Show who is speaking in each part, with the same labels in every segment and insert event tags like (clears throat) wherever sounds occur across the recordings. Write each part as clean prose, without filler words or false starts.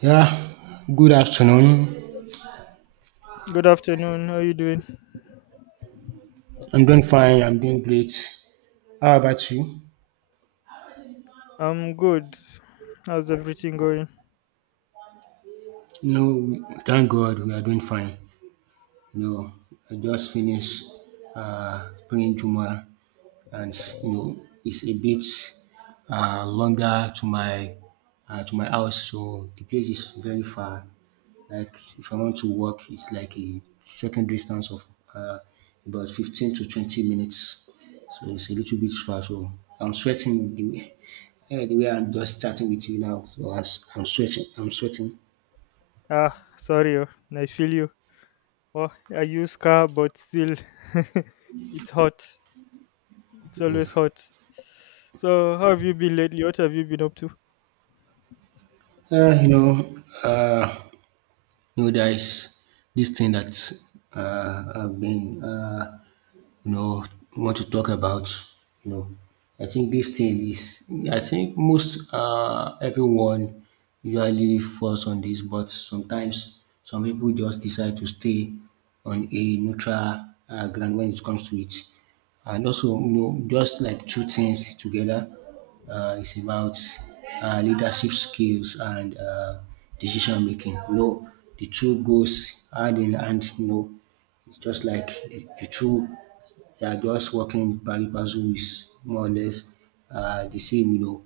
Speaker 1: Yeah, good afternoon.
Speaker 2: Good afternoon. How you doing?
Speaker 1: I'm doing fine. I'm doing great. How about you?
Speaker 2: I'm good. How's everything going?
Speaker 1: No, we, thank God we are doing fine. No, I just finished praying Juma, and you know it's a bit longer to my house. So the place is very far. Like if I want to walk, it's like a certain distance of uh, about 15 to 20 minutes. So it's a little bit far. So I'm sweating the way I'm just chatting with you now. So I'm sweating. I'm sweating.
Speaker 2: Ah, sorry. Oh, I feel you. Oh, I use car, but still, (laughs) it's hot. It's always hot. So, how have you been lately? What have you been up to?
Speaker 1: Uh, you know, uh, there is this thing that I've been. You know want to talk about, you know I think this thing is, I think, most everyone usually falls on this, but sometimes some people just decide to stay on a neutral ground when it comes to it. And also, you know, just like two things together, it's about leadership skills and decision making, you know. The two goes hand in hand, you know. It's just like the two, they are just working with pari passu, is more or less the same, you know.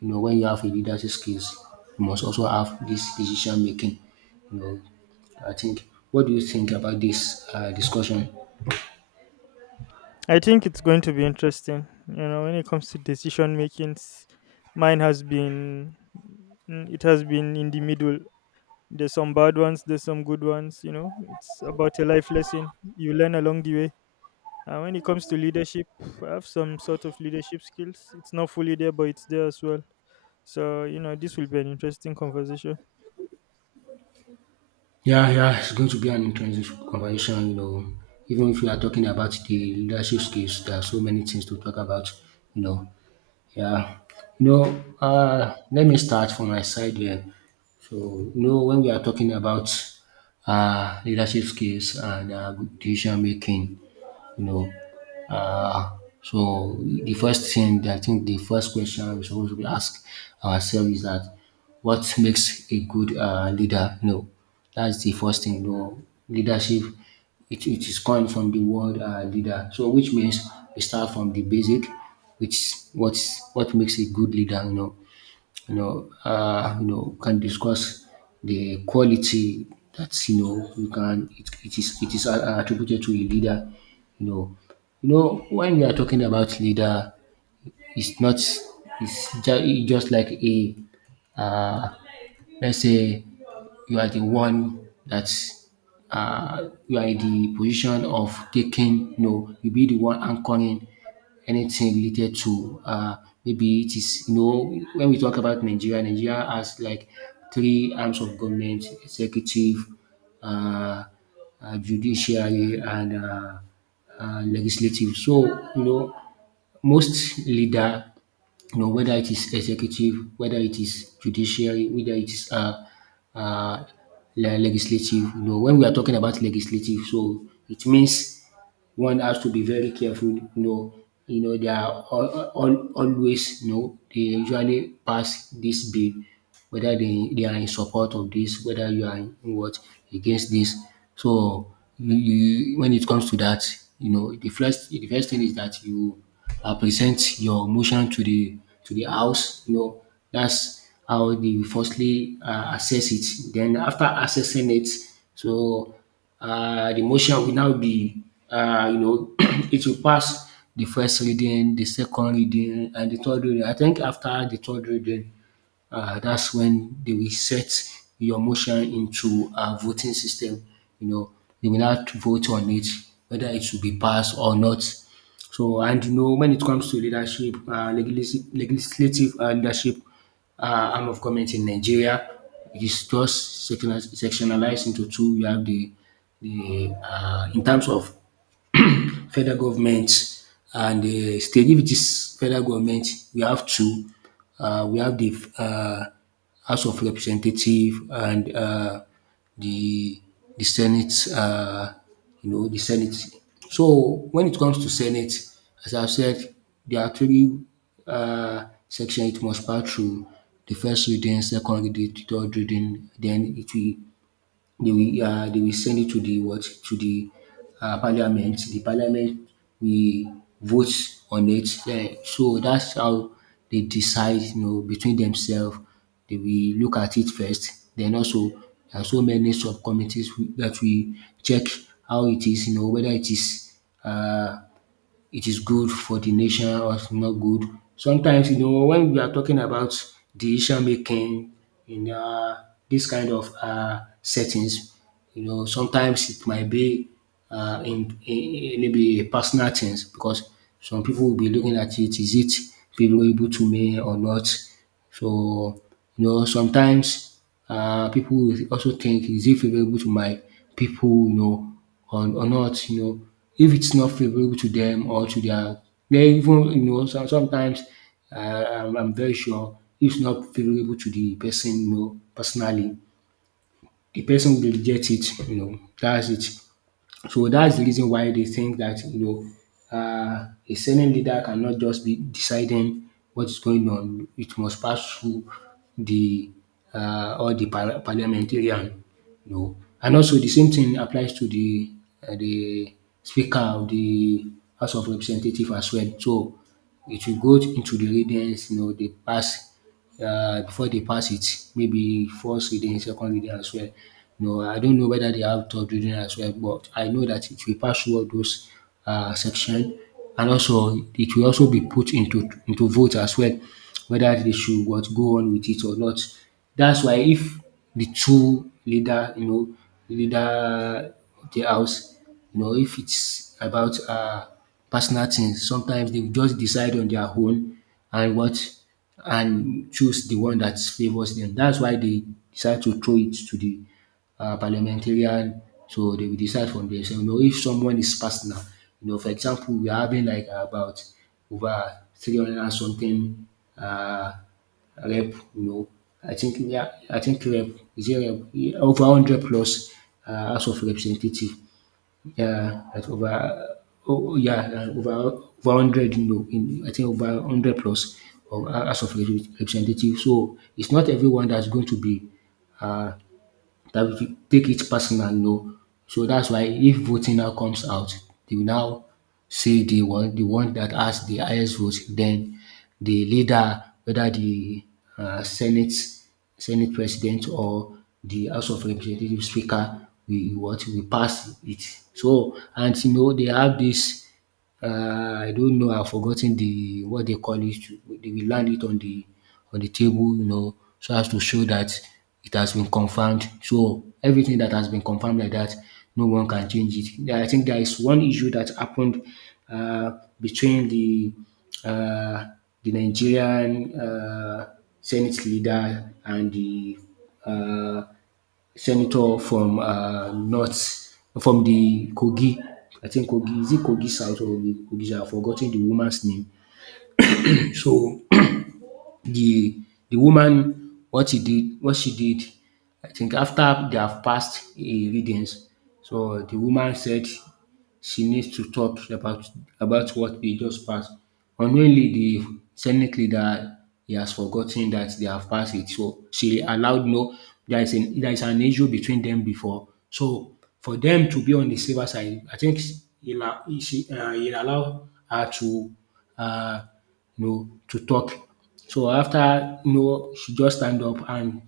Speaker 1: You know, when you have a leadership skills, you must also have this decision making. You know, I think. What do you think about this discussion?
Speaker 2: I think it's going to be interesting. You know, when it comes to decision making, mine has been, it has been in the middle. There's some bad ones. There's some good ones. You know, it's about a life lesson you learn along the way. And when it comes to leadership, I have some sort of leadership skills. It's not fully there, but it's there as well. So you know, this will be an interesting conversation.
Speaker 1: Yeah, yeah, it's going to be an interesting conversation. You know, even if we are talking about the leadership skills, there are so many things to talk about. You know. Yeah, let me start from my side here. So, you know, when we are talking about leadership skills and decision making, you know. Uh, so the first thing that, I think, the first question we are supposed to ask ourselves is that, what makes a good leader? You know, that's the first thing. You know, leadership, it is coined from the word leader. So which means we start from the basic, which what's what makes a good leader. Can discuss the quality that, you know, you can, it is attributed to a leader. You know, when we are talking about leader, it's not, it's just like a, uh, let's say, you are the one that, you are in the position of taking. You know, you be the one anchoring anything related to, maybe it is, you know, when we talk about Nigeria, Nigeria has like three arms of government: executive, uh, judiciary, and legislative. So you know most leader, you know whether it is executive, whether it is judiciary, whether it is uh, legislative. You know, when we are talking about legislative, so it means one has to be very careful, you know. They are always, you know, they usually pass this bill, whether they are in support of this, whether you are in what against this. So when it comes to that, you know, the first thing is that you, present your motion to the house. You know, that's how they firstly assess it. Then, after assessing it, so the motion will now be, uh, you know, (clears throat) it will pass the first reading, the second reading, and the third reading. I think after the third reading, that's when they will set your motion into a voting system. You know, they will not vote on it whether it should be passed or not. So, and you know, when it comes to leadership, legislative leadership, arm of government in Nigeria. It's just sectionalized into two. You have the in terms of federal government and the state. If it is federal government, we have two. We have the House of Representative and the the Senate. You know the Senate. So when it comes to Senate, as I've said, there are three sections it must pass through: the first reading, second reading, third reading. Then it will they will they will send it to the what to the parliament. The parliament will vote on it. Then so that's how they decide. You know, between themselves, they will look at it first. Then also there are so many subcommittees that we check how it is. You know whether it is, uh, it is good for the nation or it's not good. Sometimes, you know, when we are talking about decision making in dis kind of settings, you know, sometimes it might be in maybe a personal things, because some people will be looking at it: is it favourable to me or not? So, you know, sometimes people will also think, is it favourable to my people, you know, or not, you know. If it's not favorable to them or to their, they even you know sometimes I'm very sure, if it's not favorable to the person, you know, personally, the person will reject it, you know. That's it. So that's the reason why they think that, you know, a Senate leader cannot just be deciding what is going on. It must pass through the all the parliamentarian, you know. And also the same thing applies to the Speaker of the House of Representative as well. So it will go into the readings, you know, they pass before they pass it, maybe first reading, second reading as well. No, I don't know whether they have third reading as well, but I know that it will pass through all those section, and also it will also be put into vote as well, whether they should what go on with it or not. That's why if the two leader, you know, leader of the house, you know, if it's about personal things. Sometimes they just decide on their own and what and choose the one that favors them. That's why they decide to throw it to the parliamentarian. So they will decide from themselves. You know, if someone is personal. You know, for example, we are having like about over 300 and something, uh, rep, you know. I think. Yeah, I think rep, is it rep? Yeah, over hundred plus House of Representative. Yeah, like over. Oh yeah, like over 100, you know, in, I think, over 100 plus of House of Representatives. So it's not everyone that's going to be uh that we should take it personal, no. So that's why if voting now comes out, they will now say the one that has the highest vote, then the leader, whether the uh, Senate Senate President or the House of Representative Speaker, we what we pass it. So, and you know, they have this, I don't know. I've forgotten the what they call it. They will land it on the table, you know, so as to show that it has been confirmed. So everything that has been confirmed like that, no one can change it. Yeah, I think there is one issue that happened, uh, between uh, the Nigerian Senate leader and the uh, senator from, North, from the Kogi. I think Kogi, is it Kogi South or the Kogi? I've forgotten the woman's name. (clears throat) So (clears throat) the the woman, what she did, I think after they have passed a readings. So the woman said she needs to talk about, what they just passed. Unknowingly, the Senate leader he has forgotten that they have passed it. So she allowed, no, there is an issue between them before. So for them to be on the safer side, I think he la- he- she he allowed her uh, to talk. So after, you know, she just stand up and,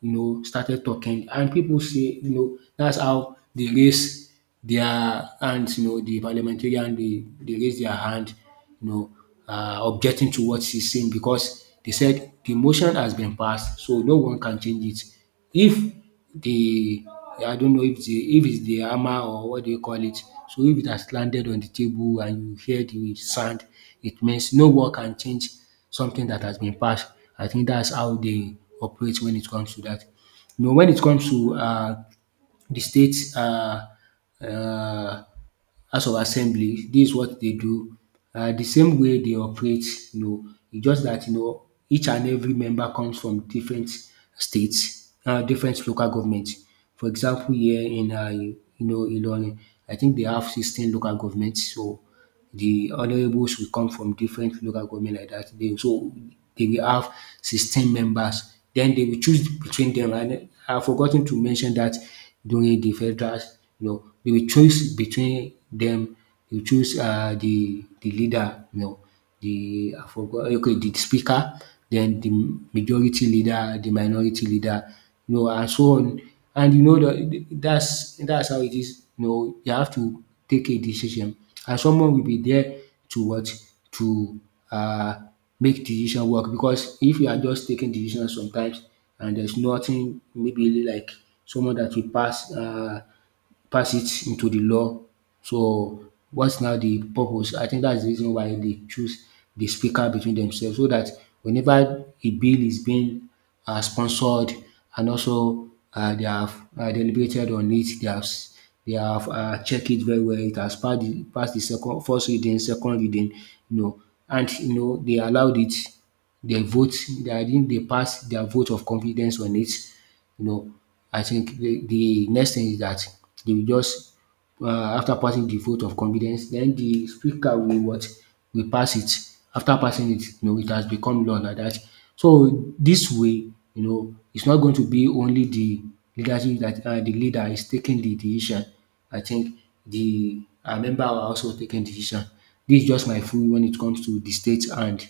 Speaker 1: you know, started talking. And people say, you know, that's how they raise their hands, you know, the parliamentarian, they raise their hand, you know, objecting to what she's saying, because they said the motion has been passed, so no one can change it. If the, I don't know, if the, if it's the hammer or what do you call it, so if it has landed on the table and you hear the sound, it means no one can change something that has been passed. I think that's how they operate when it comes to that. You know, when it comes to the state um House of Assembly. This is what they do. The same way they operate, you know, it's just that, you know, each and every member comes from different states, different local government. For example, here in Ilorin, I think they have 16 local governments. So the honourables will come from different local government like that. They will have 16 members. Then they will choose between them. And I forgot 10 to mention that during the federal, you know, they will choose between them. You choose the leader, you know, the I forgot okay, the speaker, then the majority leader, the minority leader, you know, and so on. And you know that's how it is. You know, you have to take a decision, and someone will be there to what to uh, make decision work. Because if you are just taking decisions sometimes, and there's nothing maybe like someone that will pass. Pass it into the law. So what's now the purpose? I think that's the reason why they choose the speaker between themselves so that whenever a bill is being sponsored and also they have deliberated on it, they have checked it very well. It has passed the second first reading, second reading, you know, and you know they allowed it. They vote. They, I think they pass their vote of confidence on it, you know, I think the next thing is that they will just, after passing the vote of confidence, then the speaker will what will pass it. After passing it, you know, it has become law like that. So this way, you know, it's not going to be only the leadership that the leader is taking the decision. I think the member are also taking decision. This is just my view when it comes to the state and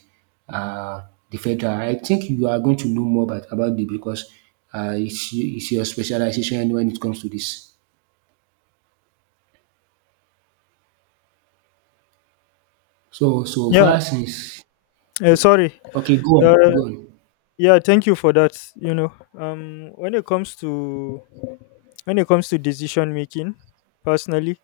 Speaker 1: uh, the federal. I think you are going to know more about it because it's your specialization when it comes to this. So so
Speaker 2: Yeah.
Speaker 1: far since
Speaker 2: Sorry.
Speaker 1: okay, go
Speaker 2: Uh,
Speaker 1: on, go on.
Speaker 2: yeah, thank you for that. You know, when it comes to decision making, personally,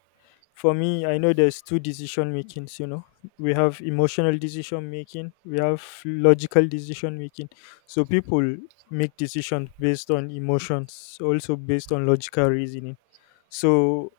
Speaker 2: for me, I know there's two decision makings, you know. We have emotional decision making, we have logical decision making. So people make decisions based on emotions, also based on logical reasoning. So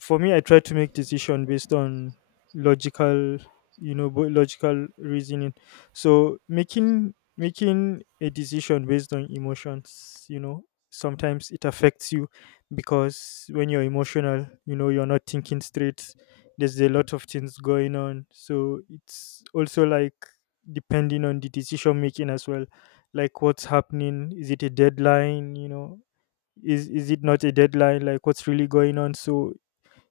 Speaker 2: for me, I try to make decision based on logical, you know, logical reasoning. So making a decision based on emotions, you know, sometimes it affects you, because when you're emotional, you know, you're not thinking straight. There's a lot of things going on, so it's also like depending on the decision making as well. Like, what's happening? Is it a deadline, you know? Is it not a deadline? Like, what's really going on? So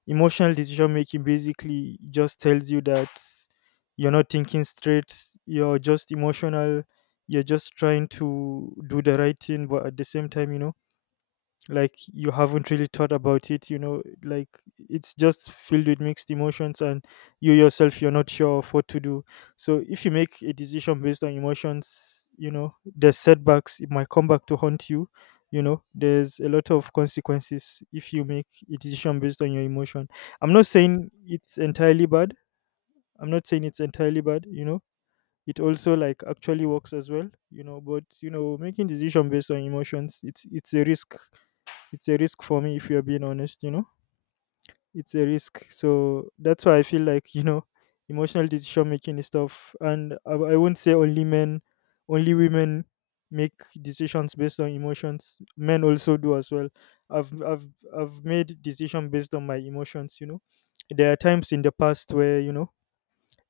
Speaker 2: emotional decision making basically just tells you that you're not thinking straight, you're just emotional, you're just trying to do the right thing, but at the same time, you know, like, you haven't really thought about it, you know. Like, it's just filled with mixed emotions, and you yourself, you're not sure of what to do. So if you make a decision based on emotions, you know, there's setbacks. It might come back to haunt you. You know, there's a lot of consequences if you make a decision based on your emotion. I'm not saying it's entirely bad. I'm not saying it's entirely bad. You know, it also like actually works as well, you know. But you know, making decision based on emotions, it's a risk. It's a risk for me, if you're being honest, you know. It's a risk. So that's why I feel like, you know, emotional decision making is tough. And I won't say only men, only women make decisions based on emotions. Men also do as well. I've i've i've made decision based on my emotions, you know. There are times in the past where, you know,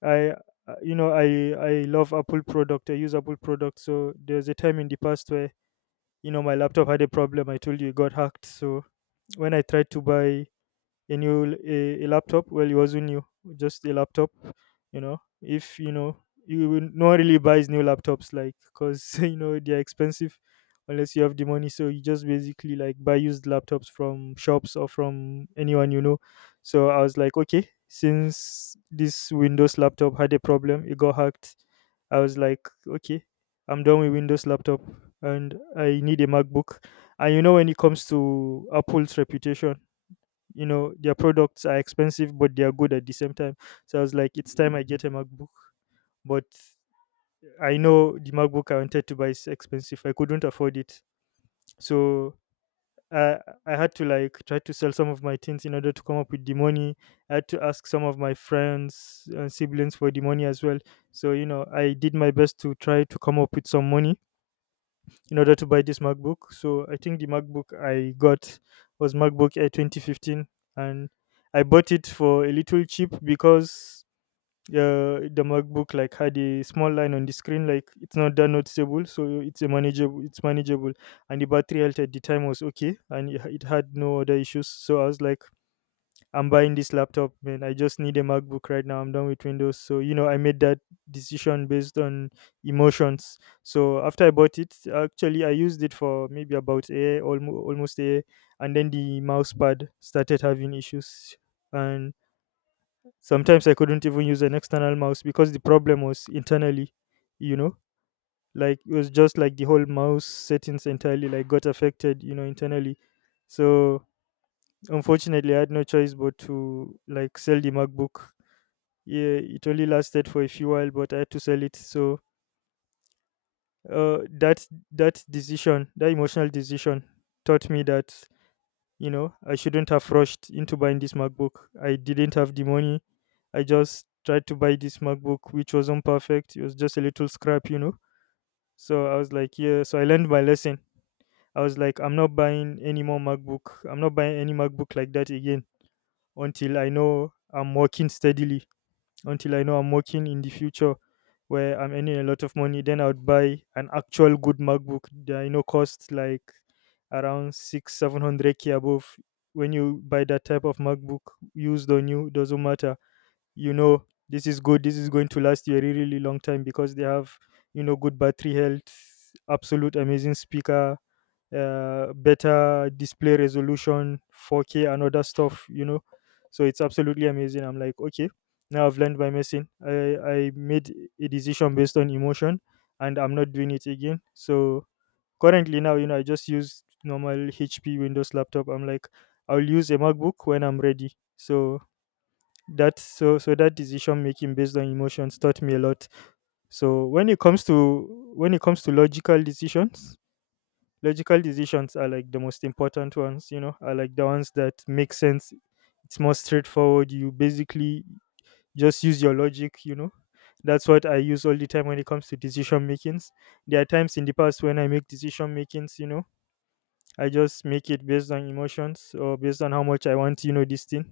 Speaker 2: I you know, I love Apple product. I use Apple product. So there's a time in the past where, you know, my laptop had a problem. I told you it got hacked. So when I tried to buy a laptop, well, it wasn't new, just a laptop. You know, if you know, no one really buys new laptops like, because (laughs) you know, they're expensive, unless you have the money. So you just basically like buy used laptops from shops or from anyone, you know. So I was like, okay, since this Windows laptop had a problem, it got hacked. I was like, okay, I'm done with Windows laptop, and I need a MacBook. And you know, when it comes to Apple's reputation, you know, their products are expensive, but they are good at the same time. So I was like, it's time I get a MacBook. But I know the MacBook I wanted to buy is expensive. I couldn't afford it. So i I had to like try to sell some of my things in order to come up with the money. I had to ask some of my friends and siblings for the money as well. So you know, I did my best to try to come up with some money in order to buy this MacBook. So I think the MacBook I got was MacBook Air 2015, and I bought it for a little cheap because the MacBook like had a small line on the screen. Like, it's not that noticeable, so it's a manageable, it's manageable, and the battery health at the time was okay, and it had no other issues. So I was like, I'm buying this laptop, man. I just need a MacBook right now. I'm done with Windows. So, you know, I made that decision based on emotions. So, after I bought it, actually, I used it for maybe about a year, almost a year. And then the mouse pad started having issues. And sometimes I couldn't even use an external mouse because the problem was internally, you know. Like, it was just like the whole mouse settings entirely like got affected, you know, internally. So, unfortunately, I had no choice but to like sell the MacBook. Yeah, it only lasted for a few while, but I had to sell it. So that that decision, that emotional decision, taught me that, you know, I shouldn't have rushed into buying this MacBook. I didn't have the money. I just tried to buy this MacBook, which wasn't perfect. It was just a little scrap, you know. So I was like, yeah, so I learned my lesson. I was like, I'm not buying any more MacBook. I'm not buying any MacBook like that again, until I know I'm working steadily, until I know I'm working in the future, where I'm earning a lot of money. Then I would buy an actual good MacBook that I know costs like around six, 700 K above. When you buy that type of MacBook, used or new, doesn't matter. You know, this is good, this is going to last you a really, really long time because they have, you know, good battery health, absolute amazing speaker, better display resolution, 4K and other stuff, you know. So it's absolutely amazing. I'm like, okay, now I've learned my lesson. I made a decision based on emotion, and I'm not doing it again. So currently now, you know, I just use normal HP Windows laptop. I'm like, I'll use a MacBook when I'm ready. So that so so that decision making based on emotions taught me a lot. So when it comes to logical decisions, logical decisions are like the most important ones, you know, are like the ones that make sense. It's more straightforward. You basically just use your logic, you know. That's what I use all the time when it comes to decision makings. There are times in the past when I make decision makings, you know, I just make it based on emotions or based on how much I want, you know, this thing.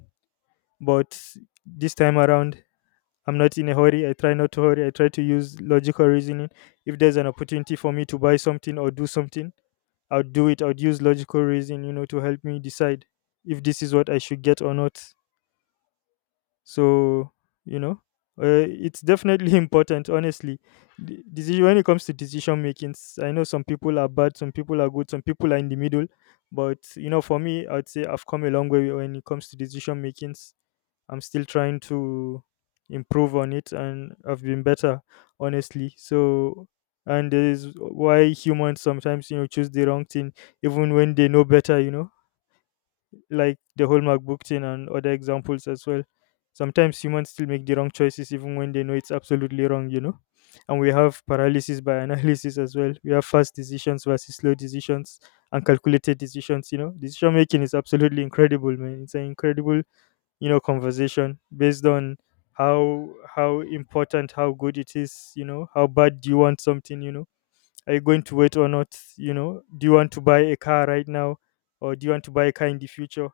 Speaker 2: But this time around, I'm not in a hurry. I try not to hurry. I try to use logical reasoning. If there's an opportunity for me to buy something or do something, I would do it. I would use logical reason, you know, to help me decide if this is what I should get or not. So, you know, it's definitely (laughs) important, honestly. Decision, when it comes to decision making, I know some people are bad, some people are good, some people are in the middle. But you know, for me, I'd say I've come a long way when it comes to decision making. I'm still trying to improve on it, and I've been better, honestly. So and is why humans sometimes, you know, choose the wrong thing even when they know better, you know, like the whole MacBook thing and other examples as well. Sometimes humans still make the wrong choices even when they know it's absolutely wrong, you know. And we have paralysis by (laughs) analysis as well. We have fast decisions versus slow decisions and calculated decisions, you know. Decision making is absolutely incredible, man. It's an incredible conversation based on how how important, how good it is, you know, how bad do you want something, you know, are you going to wait or not, you know, do you want to buy a car right now or do you want to buy a car in the future,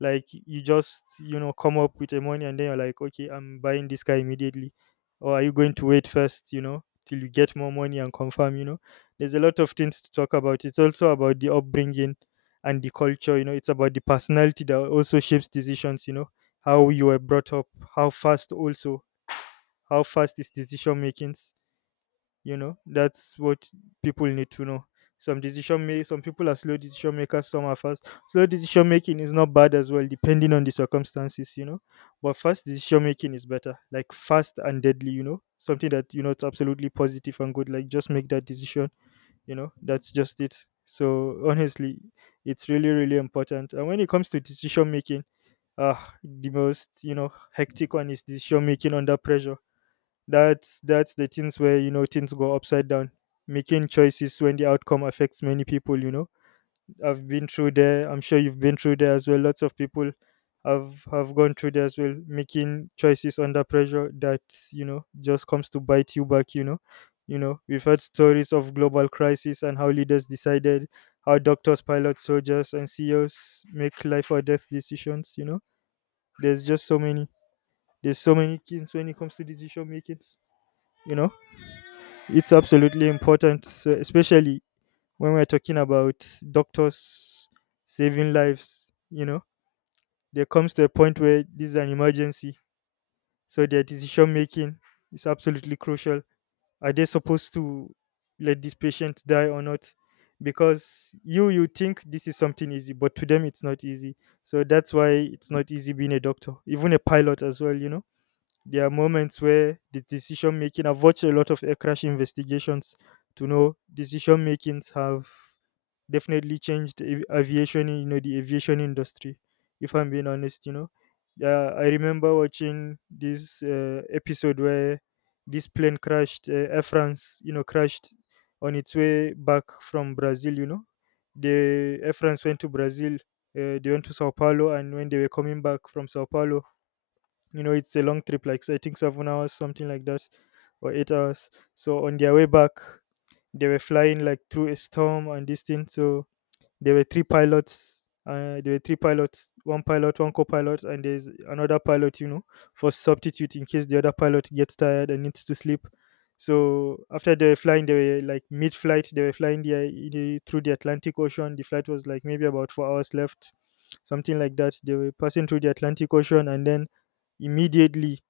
Speaker 2: like you just come up with the money and then you're like, okay, I'm buying this car immediately, or are you going to wait first, you know, till you get more money and confirm, you know, there's a lot of things to talk about. It's also about the upbringing and the culture, you know, it's about the personality that also shapes decisions, you know, how you were brought up, how fast also, how fast is decision making, you know, that's what people need to know. Some decision make some people are slow decision makers, some are fast. Slow decision making is not bad as well, depending on the circumstances, you know. But fast decision making is better, like fast and deadly, you know, something that you know it's absolutely positive and good, like just make that decision, you know, that's just it. So honestly, it's really really important, and when it comes to decision making, the most, you know, hectic one is decision making under pressure. That's the things where you know things go upside down. Making choices when the outcome affects many people, you know. I've been through there. I'm sure you've been through there as well. Lots of people have gone through there as well. Making choices under pressure that, you know, just comes to bite you back, you know. You know, we've heard stories of global crisis and how leaders decided, how doctors, pilots, soldiers, and CEOs make life or death decisions. You know, there's just so many. There's so many things when it comes to decision making. You know. It's absolutely important, especially when we're talking about doctors saving lives. You know, there comes to a point where this is an emergency. So their decision making is absolutely crucial. Are they supposed to let this patient die or not? Because you think this is something easy, but to them it's not easy. So that's why it's not easy being a doctor, even a pilot as well. You know. There are moments where the decision making, I've watched a lot of air crash investigations to know decision makings have definitely changed aviation, you know, the aviation industry, if I'm being honest, you know. Yeah, I remember watching this episode where this plane crashed, Air France, you know, crashed on its way back from Brazil, you know. The Air France went to Brazil, they went to Sao Paulo, and when they were coming back from Sao Paulo, you know, it's a long trip, like, so I think 7 hours, something like that, or 8 hours. So on their way back, they were flying like through a storm and this thing. So there were three pilots, one pilot, one co-pilot, and there's another pilot, you know, for substitute, in case the other pilot gets tired and needs to sleep. So after they were flying, they were like mid-flight, they were flying through the Atlantic Ocean. The flight was like maybe about 4 hours left, something like that. They were passing through the Atlantic Ocean, and then immediately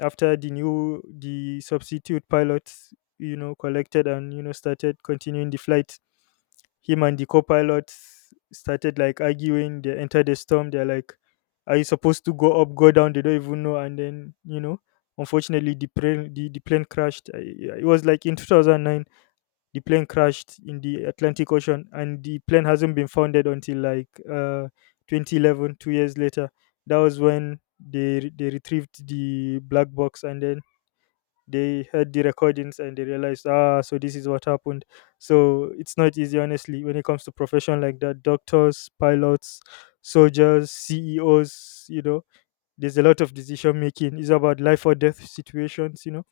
Speaker 2: after the new the substitute pilot, you know, collected and you know started continuing the flight, him and the co-pilot started like arguing. They entered the storm, they're like, are you supposed to go up, go down? They don't even know. And then, you know, unfortunately the plane, the plane crashed. It was like in 2009, the plane crashed in the Atlantic Ocean, and the plane hasn't been founded until like 2011, 2 years later. That was when they they retrieved the black box, and then they heard the recordings and they realized, ah, so this is what happened. So it's not easy, honestly, when it comes to profession like that. Doctors, pilots, soldiers, CEOs, you know, there's a lot of decision making. It's about life or death situations, you know,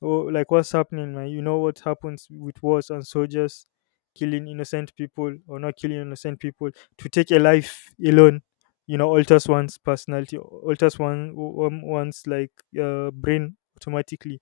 Speaker 2: or like what's happening, man. You know what happens with wars and soldiers killing innocent people or not killing innocent people. To take a life alone, you know, alters one's personality, alters one's like brain automatically.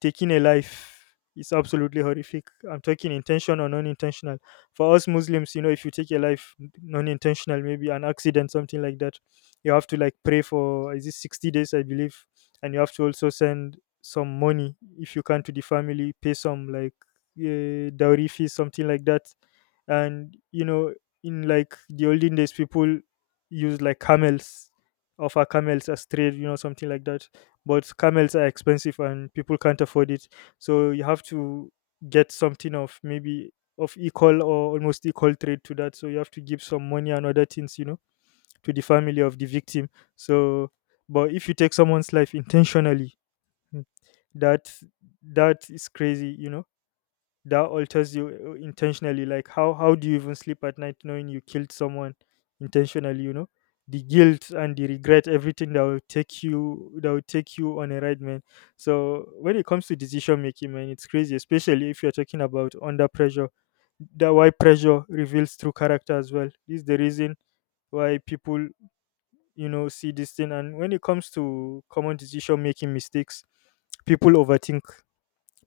Speaker 2: Taking a life is absolutely horrific. I'm talking intentional or non-intentional. For us Muslims, you know, if you take a life non-intentional, maybe an accident, something like that, you have to like pray for, is it 60 days, I believe, and you have to also send some money if you can to the family, pay some like dowry fees, something like that. And you know, in like the olden days, people use like camels, offer camels as trade, you know, something like that. But camels are expensive and people can't afford it, so you have to get something of maybe of equal or almost equal trade to that. So you have to give some money and other things, you know, to the family of the victim. So, but if you take someone's life intentionally, mm, that, that is crazy. You know, that alters you intentionally. Like, how do you even sleep at night knowing you killed someone intentionally? You know, the guilt and the regret, everything that will take you, on a ride, man. So when it comes to decision making, man, it's crazy, especially if you're talking about under pressure. That why pressure reveals true character as well. This is the reason why people you know see this thing. And when it comes to common decision making mistakes, people overthink,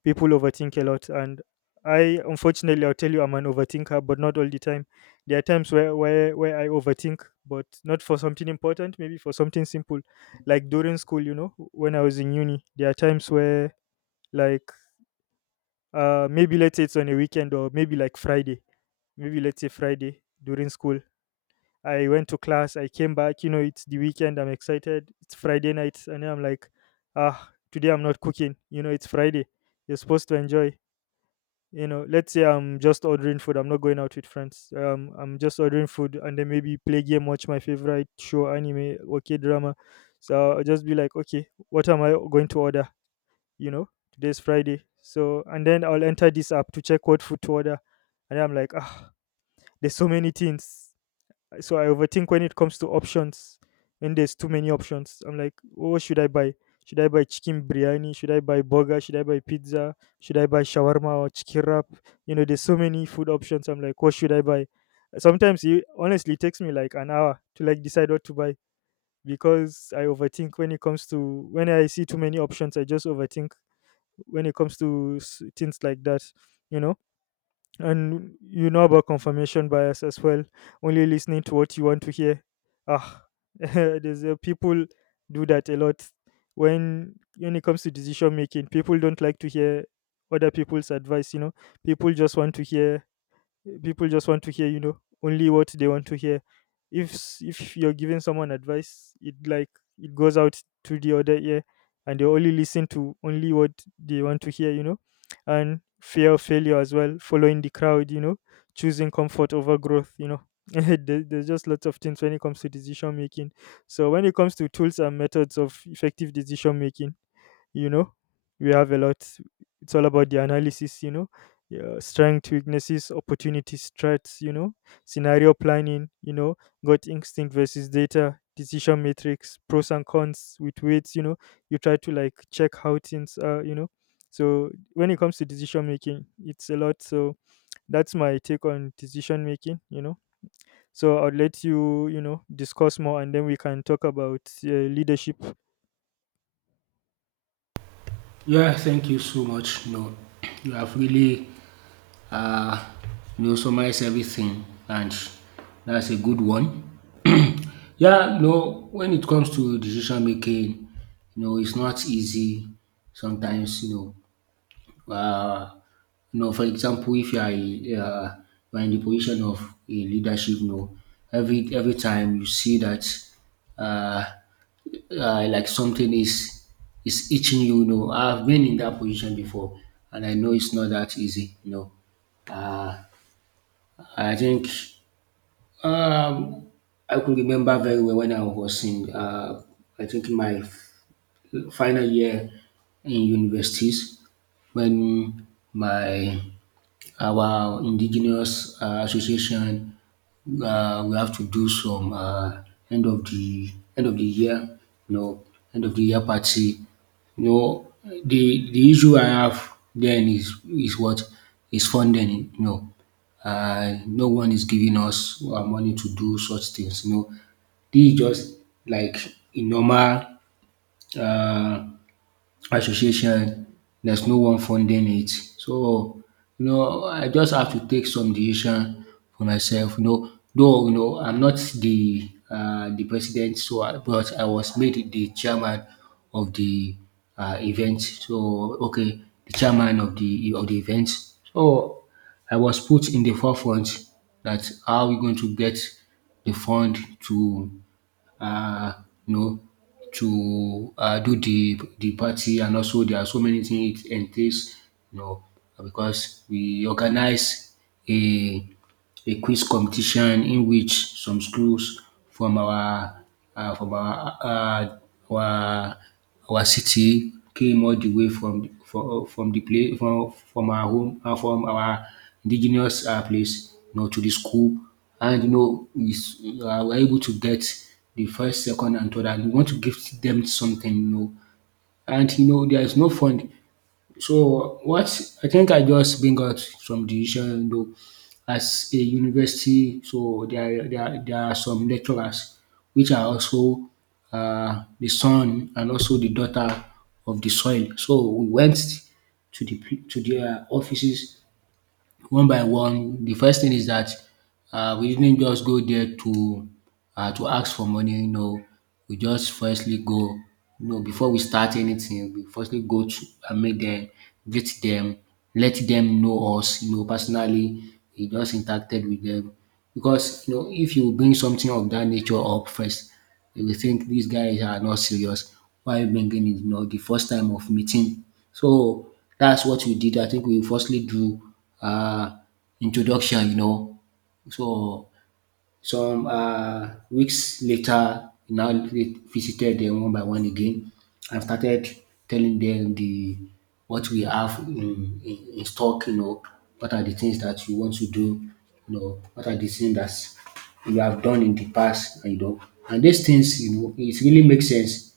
Speaker 2: people overthink a lot. And I unfortunately, I'll tell you, I'm an overthinker, but not all the time. There are times where I overthink, but not for something important, maybe for something simple, like during school, you know, when I was in uni, there are times where, like, maybe let's say it's on a weekend, or maybe like Friday, maybe let's say friday during school, I went to class, I came back, you know, it's the weekend, I'm excited, it's Friday night, and then I'm like, ah, today I'm not cooking, you know, it's Friday, you're supposed to enjoy. You know, let's say I'm just ordering food, I'm not going out with friends. I'm just ordering food, and then maybe play game, watch my favorite show, anime, okay, drama. So I'll just be like, okay, what am I going to order? You know, today's Friday. So, and then I'll enter this app to check what food to order. And I'm like, ah, there's so many things, so I overthink when it comes to options. When there's too many options, I'm like, "Oh, what should I buy? Should I buy chicken biryani? Should I buy burger? Should I buy pizza? Should I buy shawarma or chicken wrap? You know, there's so many food options. I'm like, what should I buy?" Sometimes it honestly takes me like an hour to like decide what to buy, because I overthink when it comes to, when I see too many options, I just overthink when it comes to things like that. You know, and you know about confirmation bias as well, only listening to what you want to hear. ah (laughs) there's people do that a lot. When it comes to decision making, people don't like to hear other people's advice, you know, people just want to hear, you know, only what they want to hear. If you're giving someone advice, it, like, it goes out to the other ear, and they only listen to only what they want to hear, you know. And fear of failure as well, following the crowd, you know, choosing comfort over growth, you know. (laughs) There's just lots of things when it comes to decision making. So when it comes to tools and methods of effective decision making, you know, we have a lot. It's all about the analysis, you know. Yeah, strength, weaknesses, opportunities, threats, you know, scenario planning, you know, gut instinct versus data, decision matrix, pros and cons with weights, you know, you try to like check how things are, you know. So when it comes to decision making, it's a lot. So that's my take on decision making, you know. So I'll let you, you know, discuss more, and then we can talk about leadership.
Speaker 1: Yeah, thank you so much. You know, you have really, uh, you know, summarized everything, and that's a good one. (clears throat) Yeah, you know, when it comes to decision making, you know, it's not easy sometimes. You know, Uh, no. For example, if you are a, you are in the position of a leadership, no. Every time you see that, uh, like something is itching you, you know. I've been in that position before, and I know it's not that easy, you know. I think um, I can remember very well when I was in, I think in my final year in universities when my our indigenous association, we have to do some end of the end of the year you know end of the year party, you know. The issue I have then is what is funding, you know. No one is giving us our money to do such things. You know, this is just like a normal uh, association. There's no one funding it. So, you know, I just have to take some decision for myself. You know, though you know I'm not the the president, so I, but I was made the chairman of the event. So okay, the chairman of the event. So I was put in the forefront that how we going to get the fund to uh, you know, do the party. And also there are so many things it entails, you know, because we organize a a quiz competition in which some schools from our uh, from our uh, our our city came all the way from from the place from our home, from our indigenous place, you know, to the school. And you know is we're able to get the first, second, and third, and we want to give them something, you know, and you know there is no fund. So what, I think I just bring out some decision though as a university. So there are some lecturers which are also the son and also the daughter of the soil. So we went to to their offices one by one. The first thing is that we didn't just go there to ask for money, no. We just firstly go, you know, before we start anything, we firstly go to meet dem, greet dem, let dem know us, you know, personally. We just interacted with dem because you know if you bring something of dat nature up first, if they will think these guys are not serious. Why are you bringing it? You know, the first time of meeting. So that's what we did. I think we firstly do uh, introduction, you know. So some weeks later, he now visited them one by one again and started telling them the what we have in in stock, you know, what are the things that you want to do, you know, what are the things that you have done in the past, you know. And these things, you know, it really makes sense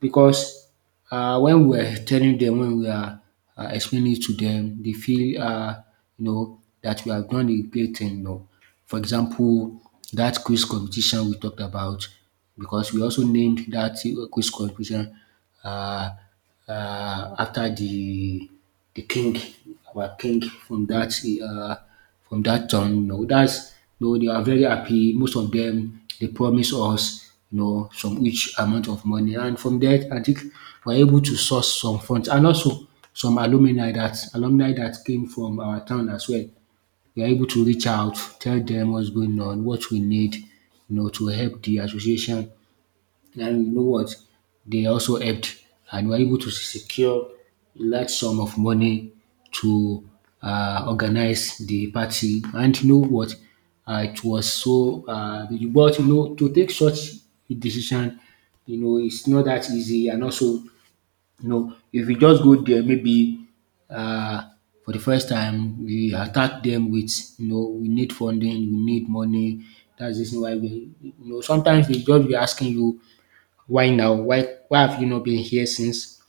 Speaker 1: because when we are telling dem, when we are explaining it to dem, dey feel you know that we have done a great thing, you know. For example, that quiz competition we talked about, because we also named that quiz competition, um after the king, our king uh, from that town. You know, that's, you know, they are very happy. Most of them they promise us, you know, some each amount of money, and from there I think we're able to source some funds, and also some alumni that came from our town as well. We are able to reach out, tell them what's going on, what we need, you know, to help the association, and you know what? They also helped and were able to secure a large sum of money to organize the party. And you know what? It was so, but you know, to take such a decision, you know, it's not that easy. And also, you know, if you just go there, maybe uh, for the first time, we attack them with, you know, we need funding, we need money. That's the reason why we, you know, sometimes they just be asking you why now? Why have you not been here since?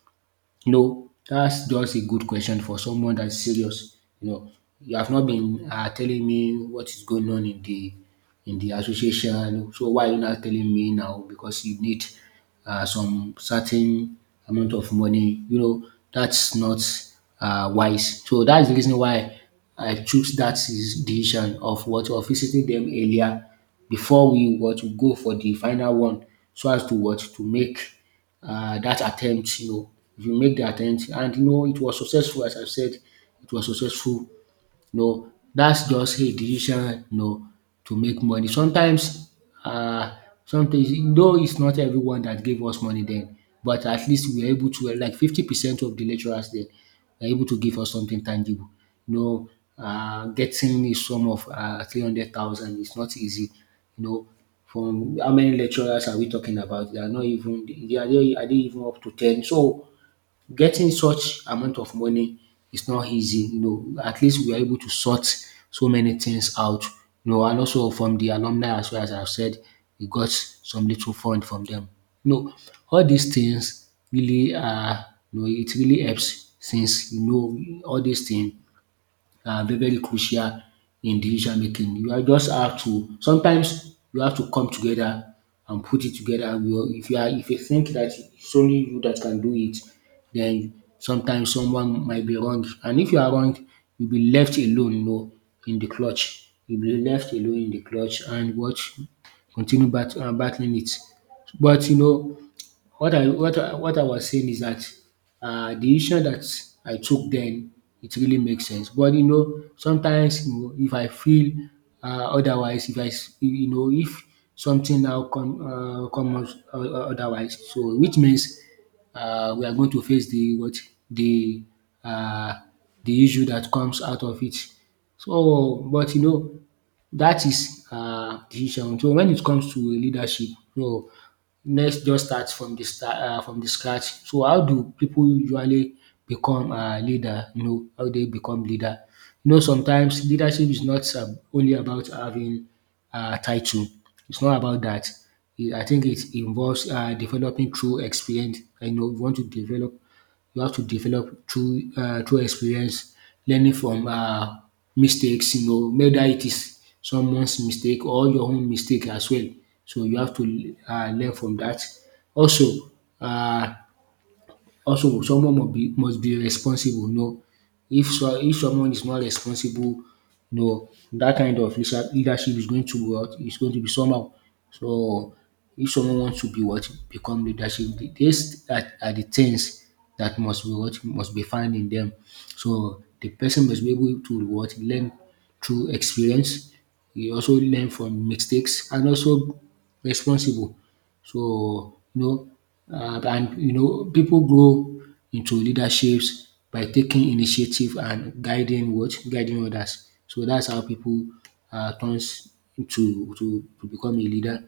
Speaker 1: No, that's just a good question for someone that's serious. You know, you have not been, telling me what is going on in the association. So why are you not telling me now? Because you need, some certain amount of money. You know, that's not wise. So that's the reason why I choose that is- decision of what of visiting them earlier before we were to go for the final one, so as to what to make that attempt. You know, if you make the attempt, and you know it was successful, as I said, it was successful. You know, that's just a decision, you know, to make money. Sometimes um sometimes though it's not everyone that gave us money then, but at least we were able to, like 50% of the lecturers there were able to give us something tangible. You know, getting a sum of 300,000 is not easy. You know, from how many lecturers are we talking about? They are not even they are they even up to ten. So getting such amount of money is not easy, you know, at least we are able to sort so many things out, you know, and also from the alumni as well, as I've said, we got some little fund from them. You know, all these things really are, you know, it really helps since you know all these things are very very crucial in decision making. You are just have to sometimes you have to come together and put it together. You- If you are if you think that it's only you that can do it, then sometimes someone might be wrong. And if you are wrong, you'll be left alone, you know, in the clutch. You'll be left alone in the clutch and what continue battling it. But you know, what I what I was saying is that the issue that I took then, it really makes sense. But you know, sometimes you know, if I feel, otherwise, if I you know if something now comes, otherwise, so which means we are going to face the what the uh, the issue that comes out of it. So, but you know, that is decision. So when it comes to leadership, so next, just start from the scratch. So how do people usually become a leader? You know how they become leader? You know sometimes leadership is not only about having a title, it's not about that. I think it involves developing through experience. I know you want to develop, you have to develop through experience, learning from mistakes, you know, whether it is someone's mistake or your own mistake as well. So you have to learn from dat. Also um Also, someone must be responsible. No, if someone is not responsible, no, that kind of leadership is going to be what, is going to be somehow. So, if someone wants to be what become leadership, these are the things that must be what must be found in them. So, the person must be able to what learn through experience. He also learn from mistakes and also responsible. So, you know, and you know people grow into leaderships by taking initiative and guiding what? Guiding others. So that's how people, turns to to to become a leader.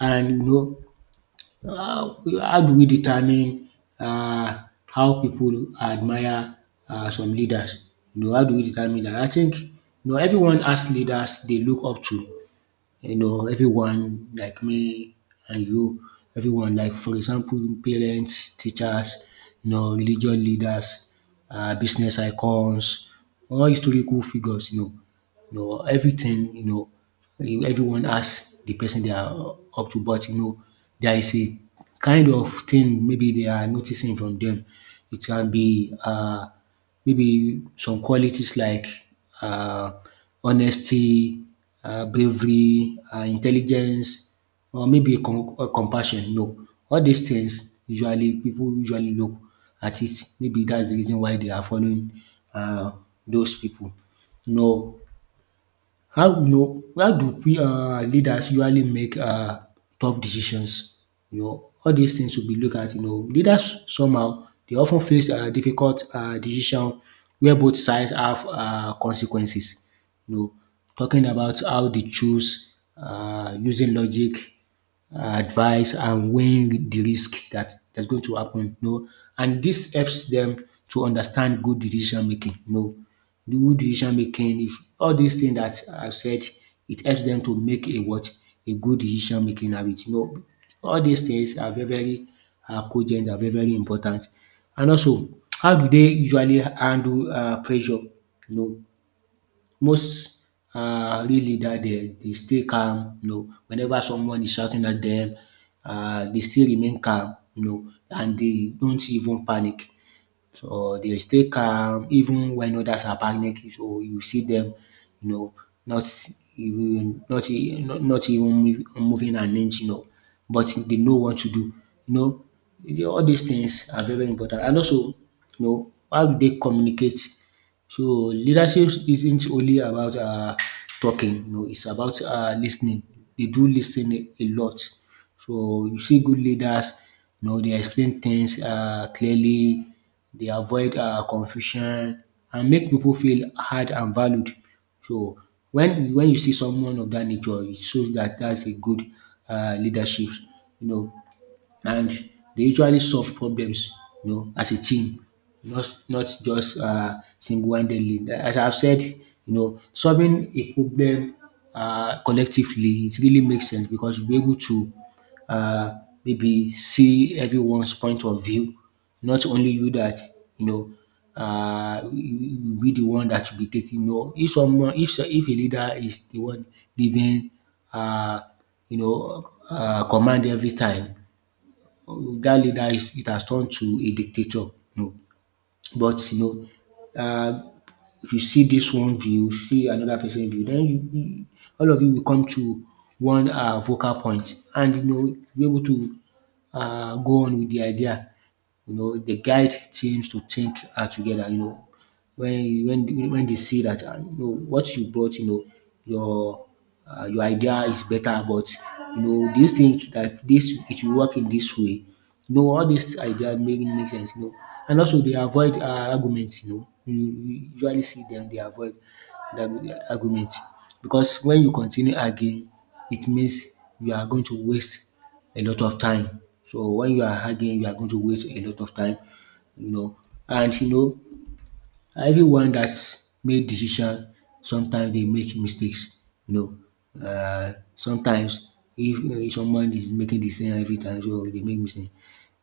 Speaker 1: And you know how do we determine, uh, how people admire some leaders? You know how do we determine that? I think you know everyone has leaders they look up to, you know, everyone like me and you, everyone like, for example, parents, teachers, you know, religious leaders, business icons, all historical figures, you know, everything, you know, you everyone asks the person they are up to, but you know, there is a kind of thing maybe they are noticing from them. It can be maybe some qualities like uh, honesty, bravery, intelligence, or maybe com- or compassion. You know, all these things usually people usually look at it. Maybe that's the reason why they are following uh, those people. You know, how, you know, how do we, leaders usually make tough decisions? You know all these things we be looked at, you know, leaders somehow they often face difficult decision where both sides have consequences. You know talking about how they choose using logic, advice and weighing the risk that that's going to happen, you know, and this helps them to understand good decision making. You know the good decision making, if all these things that I've said, it helps them to make a what? A good decision making habit. You know, all these things are very, very cogent and very, very important. And also, how do they usually handle pressure? You know, most real leader dem dey stay calm, you know, whenever someone is shouting at dem, they still remain calm, you know, and they don't even panic. So they stay calm even when others are panicking. So you see them, you know, not even not even moving an inch, you know, but they know what to do. You know, all these things are very important. And also, you know, how do they communicate? So leadership isn't only about talking, no, it's about listening. They do listen a lot. So you see good leaders, you know, they explain things clearly, they avoid confusion and make people feel heard and valued. So when you see someone of that nature, it shows that that's a good leadership. You know, and they usually solve problems, you know, as a team, not just single-handedly. As I've said, you know, solving a problem collectively it really makes sense because we're able to uh, maybe see everyone's point of view, not only you that you know will be the one that will be taking. No, if someone, if a leader is the one giving, uh, you know, command every time, that leader is it has turned to a dictator. No, but you know, if you see this one view, see another person view, then all of you will come to one vocal point, and you know, be able to go on with the idea. You know, they guide teams to think together. You know, when they see that you know what you brought, you know, your your idea is better. But you know, do you think that this it will work in this way? You know, all these ideas make sense. You know, and also they avoid arguments. You know, you usually see them they avoid the argument because when you continue arguing, it means you are going to waste a lot of time. So when you are arguing, you are going to waste a lot of time, you know. And you know, everyone that make decision, sometimes they make mistakes, you know. Sometimes if someone is making decision every time, so they make mistake.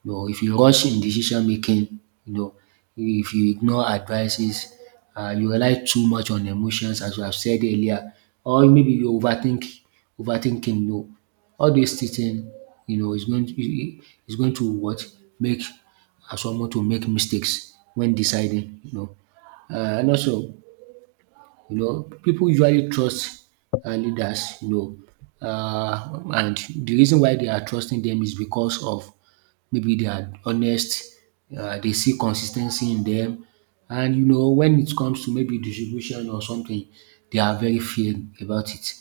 Speaker 1: You know, if you rush in decision making, you know, if you ignore advices, you rely too much on emotions, as you have said earlier, or maybe you overthink, overthinking. You know, all this teaching, you know, is going to what make someone to make mistakes when deciding. You know, and also you know, people usually trust leaders, you know, and the reason why they are trusting them is because of maybe they are honest, they see consistency in them. And, you know, when it comes to maybe distribution or something, they are very fair about it.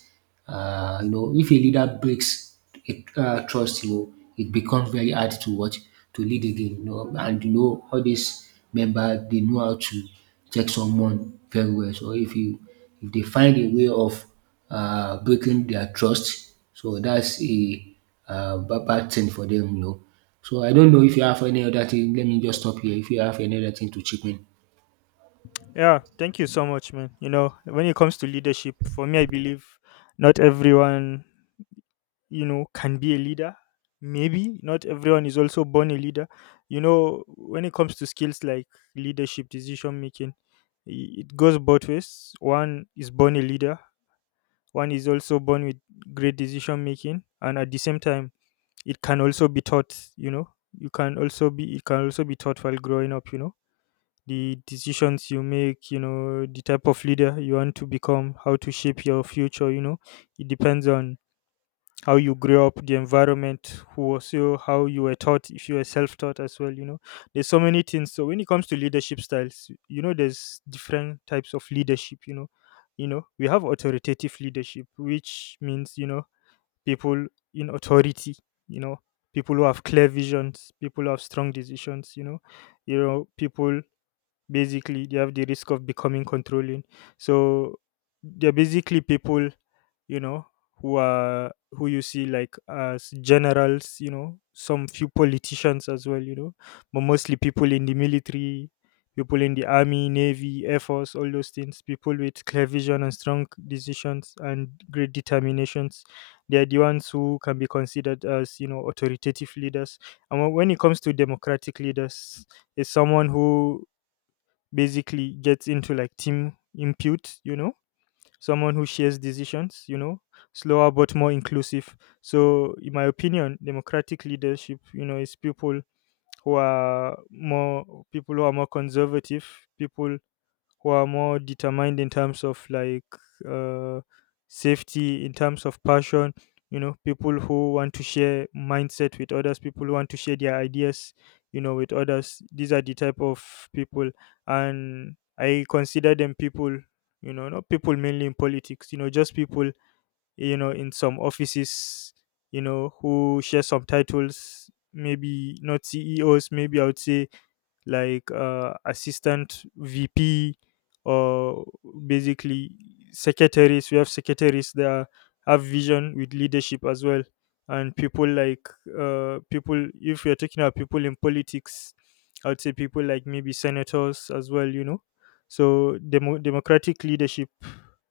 Speaker 1: You know, if a leader breaks a trust, you know, it becomes very hard to watch to lead again. You know, and you know all these members they know how to check someone very well. So if you, if they find a way of breaking their trust, so that's a bad thing for them. You know. So I don't know if you have any other thing. Let me just stop here. If you have any other thing to chip in.
Speaker 2: Yeah, thank you so much, man. You know, when it comes to leadership, for me, I believe not everyone, you know, can be a leader. Maybe not everyone is also born a leader. You know, when it comes to skills like leadership, decision making, it goes both ways. One is born a leader, one is also born with great decision making, and at the same time, it can also be taught, you know, you can also be, it can also be taught while growing up, you know, the decisions you make, you know, the type of leader you want to become, how to shape your future, you know. It depends on how you grew up, the environment, who was you, how you were taught, if you were self taught as well, you know. There's so many things. So when it comes to leadership styles, you know, there's different types of leadership, you know. We have authoritative leadership, which means, people in authority, you know, people who have clear visions, people who have strong decisions, people basically they have the risk of becoming controlling, so they're basically people, you know who you see like as generals, some few politicians as well, but mostly people in the military, people in the army, navy, air force, all those things, people with clear vision and strong decisions and great determinations. They are the ones who can be considered as, authoritative leaders. And when it comes to democratic leaders, is someone who basically gets into like team impute, someone who shares decisions, slower but more inclusive. So, in my opinion, democratic leadership, is people who are more conservative, people who are more determined in terms of like uh, safety, in terms of passion, people who want to share mindset with others, people who want to share their ideas, with others. These are the type of people. And I consider them people, not people mainly in politics, just people, in some offices, who share some titles, maybe not CEOs, maybe I would say like assistant VP or basically secretaries. We have secretaries that have vision with leadership as well. And people like people, if you're talking about people in politics, I would say people like maybe senators as well. So democratic leadership,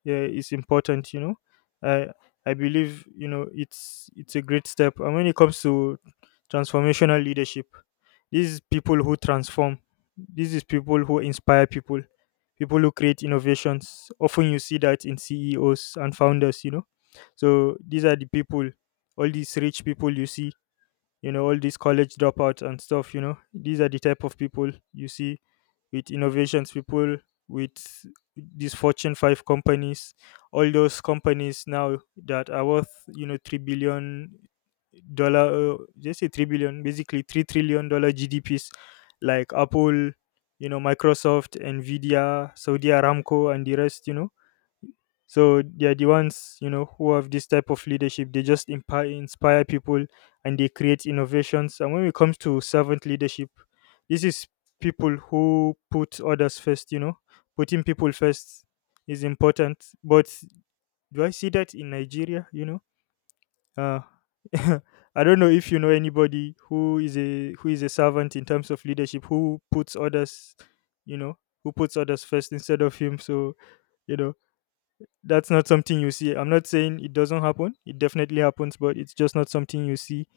Speaker 2: yeah, is important. I I believe it's a great step. And when it comes to transformational leadership, this is people who transform. This is people who inspire people, people who create innovations. Often you see that in CEOs and founders. So these are the people, all these rich people you see, all these college dropouts and stuff. These are the type of people you see with innovations, people with these Fortune 5 companies, all those companies now that are worth 3 billion dollar, just say 3 billion, basically $3 trillion GDPs, like Apple, Microsoft, Nvidia, Saudi Aramco, and the rest. So they're the ones, who have this type of leadership. They just inspire people, and they create innovations. And when it comes to servant leadership, this is people who put others first, putting people first is important, but do I see that in Nigeria? Uh (laughs) I don't know if you know anybody who is a servant in terms of leadership, who puts others, you know who puts others first instead of him. So, you know that's not something you see. I'm not saying it doesn't happen. It definitely happens, but it's just not something you see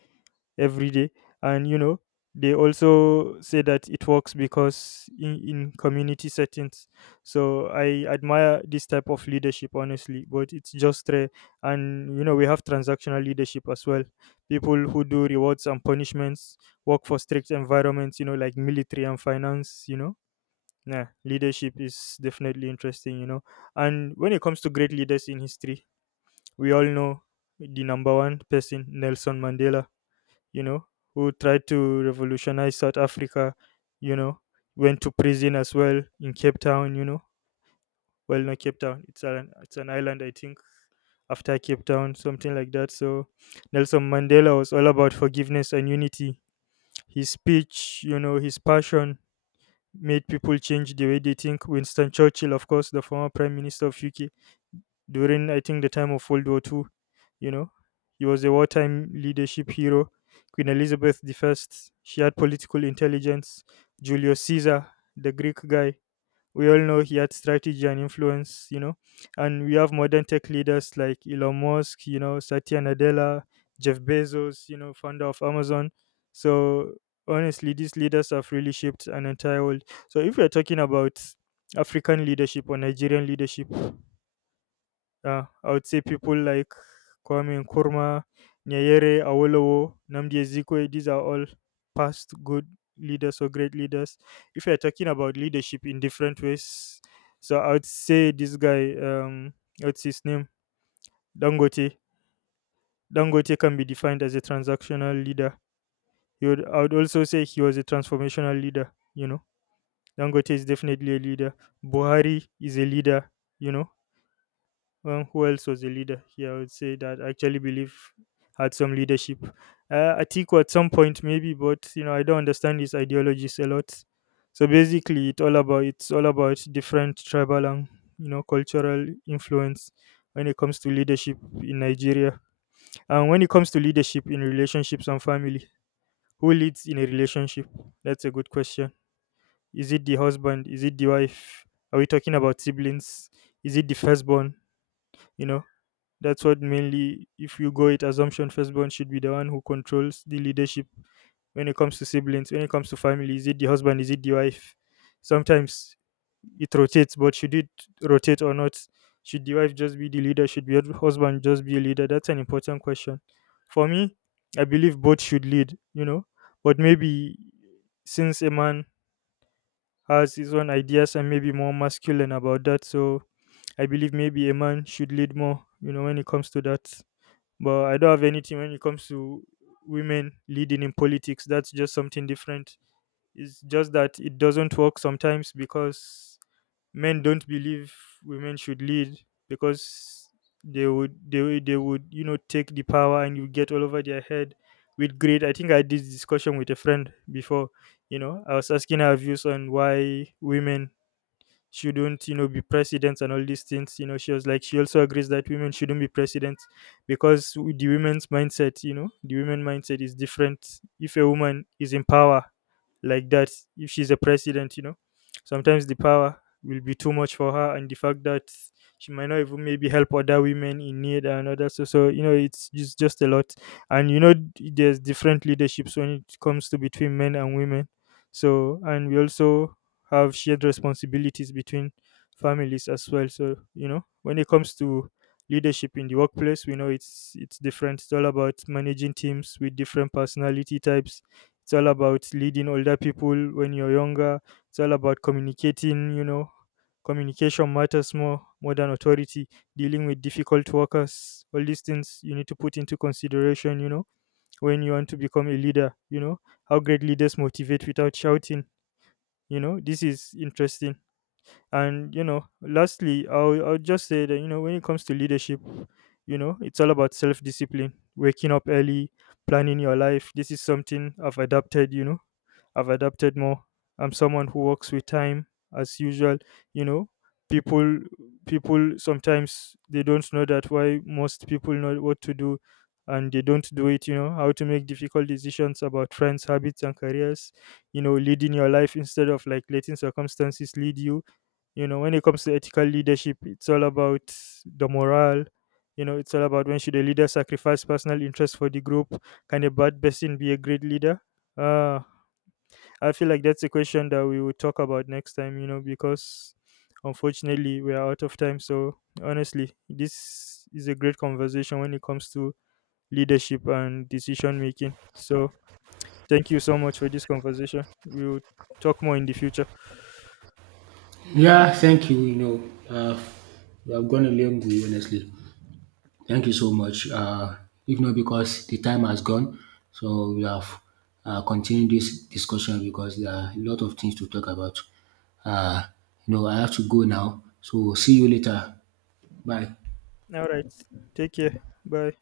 Speaker 2: every day. And they also say that it works because in community settings. So I admire this type of leadership, honestly, but it's just rare. And we have transactional leadership as well. People who do rewards and punishments, work for strict environments, like military and finance, yeah, leadership is definitely interesting. And when it comes to great leaders in history, we all know the number one person, Nelson Mandela, you know, who tried to revolutionize South Africa, you know, went to prison as well in Cape Town. Well, not Cape Town, it's an island, I think, after Cape Town, something like that. So Nelson Mandela was all about forgiveness and unity. His speech, his passion made people change the way they think. Winston Churchill, of course, the former Prime Minister of UK, during I think the time of World War II, you know, he was a wartime leadership hero. Queen Elizabeth I, she had political intelligence. Julius Caesar, the Greek guy, we all know he had strategy and influence, and we have modern tech leaders like Elon Musk, Satya Nadella, Jeff Bezos, founder of Amazon. So honestly, these leaders have really shaped an entire world. So if we are talking about African leadership or Nigerian leadership, yeah, I would say people like Kwame Nkrumah, Nyerere, Awolowo, Namdi Ezikwe, these are all past good leaders or great leaders. If you're talking about leadership in different ways, so I would say this guy, what's his name? Dangote. Dangote can be defined as a transactional leader. He would, I would also say he was a transformational leader. Dangote is definitely a leader. Buhari is a leader, you know who else was a leader here? I would say that I actually believe had some leadership. Atiku at some point maybe, but I don't understand his ideologies a lot. So basically, it's all about different tribal and cultural influence when it comes to leadership in Nigeria, and when it comes to leadership in relationships and family. Who leads in a relationship? That's a good question. Is it the husband? Is it the wife? Are we talking about siblings? Is it the firstborn? You know, that's what mainly, if you go it, assumption firstborn should be the one who controls the leadership when it comes to siblings, when it comes to family. Is it the husband? Is it the wife? Sometimes it rotates, but should it rotate or not? Should the wife just be the leader? Should the husband just be a leader? That's an important question. For me, I believe both should lead, but maybe since a man has his own ideas and maybe more masculine about that, so I believe maybe a man should lead more, when it comes to that. But I don't have anything when it comes to women leading in politics. That's just something different. It's just that it doesn't work sometimes because men don't believe women should lead because they would take the power and you get all over their head with greed. I think I had this discussion with a friend before. I was asking her views on why women shouldn't be presidents and all these things, she was like she also agrees that women shouldn't be presidents because the women's mindset, the women mindset is different. If a woman is in power like that, if she's a president, sometimes the power will be too much for her, and the fact that she might not even maybe help other women in need and other. So it's just a lot. And there's different leaderships when it comes to between men and women. So, and we also have shared responsibilities between families as well. So, when it comes to leadership in the workplace, we know it's different. It's all about managing teams with different personality types. It's all about leading older people when you're younger. It's all about communicating. Communication matters more than authority. Dealing with difficult workers, all these things you need to put into consideration, when you want to become a leader, how great leaders motivate without shouting. This is interesting. And, lastly, I'll just say that, when it comes to leadership, it's all about self discipline, waking up early, planning your life. This is something I've adapted, I've adapted more. I'm someone who works with time as usual, you know. People people sometimes they don't know that why most people know what to do and they don't do it, how to make difficult decisions about friends, habits and careers, leading your life instead of like letting circumstances lead you. When it comes to ethical leadership, it's all about the morale. It's all about when should a leader sacrifice personal interest for the group? Can a bad person be a great leader? Uh I feel like that's a question that we will talk about next time, because unfortunately we are out of time. So honestly, this is a great conversation when it comes to leadership and decision making. So thank you so much for this conversation. We will talk more in the future.
Speaker 1: Yeah, thank you. You know, uh, you have gone a long way, honestly. Thank you so much. If not because the time has gone, so we have continued this discussion because there are a lot of things to talk about. Uh, you know, I have to go now. So see you later. Bye.
Speaker 2: All right. Take care. Bye.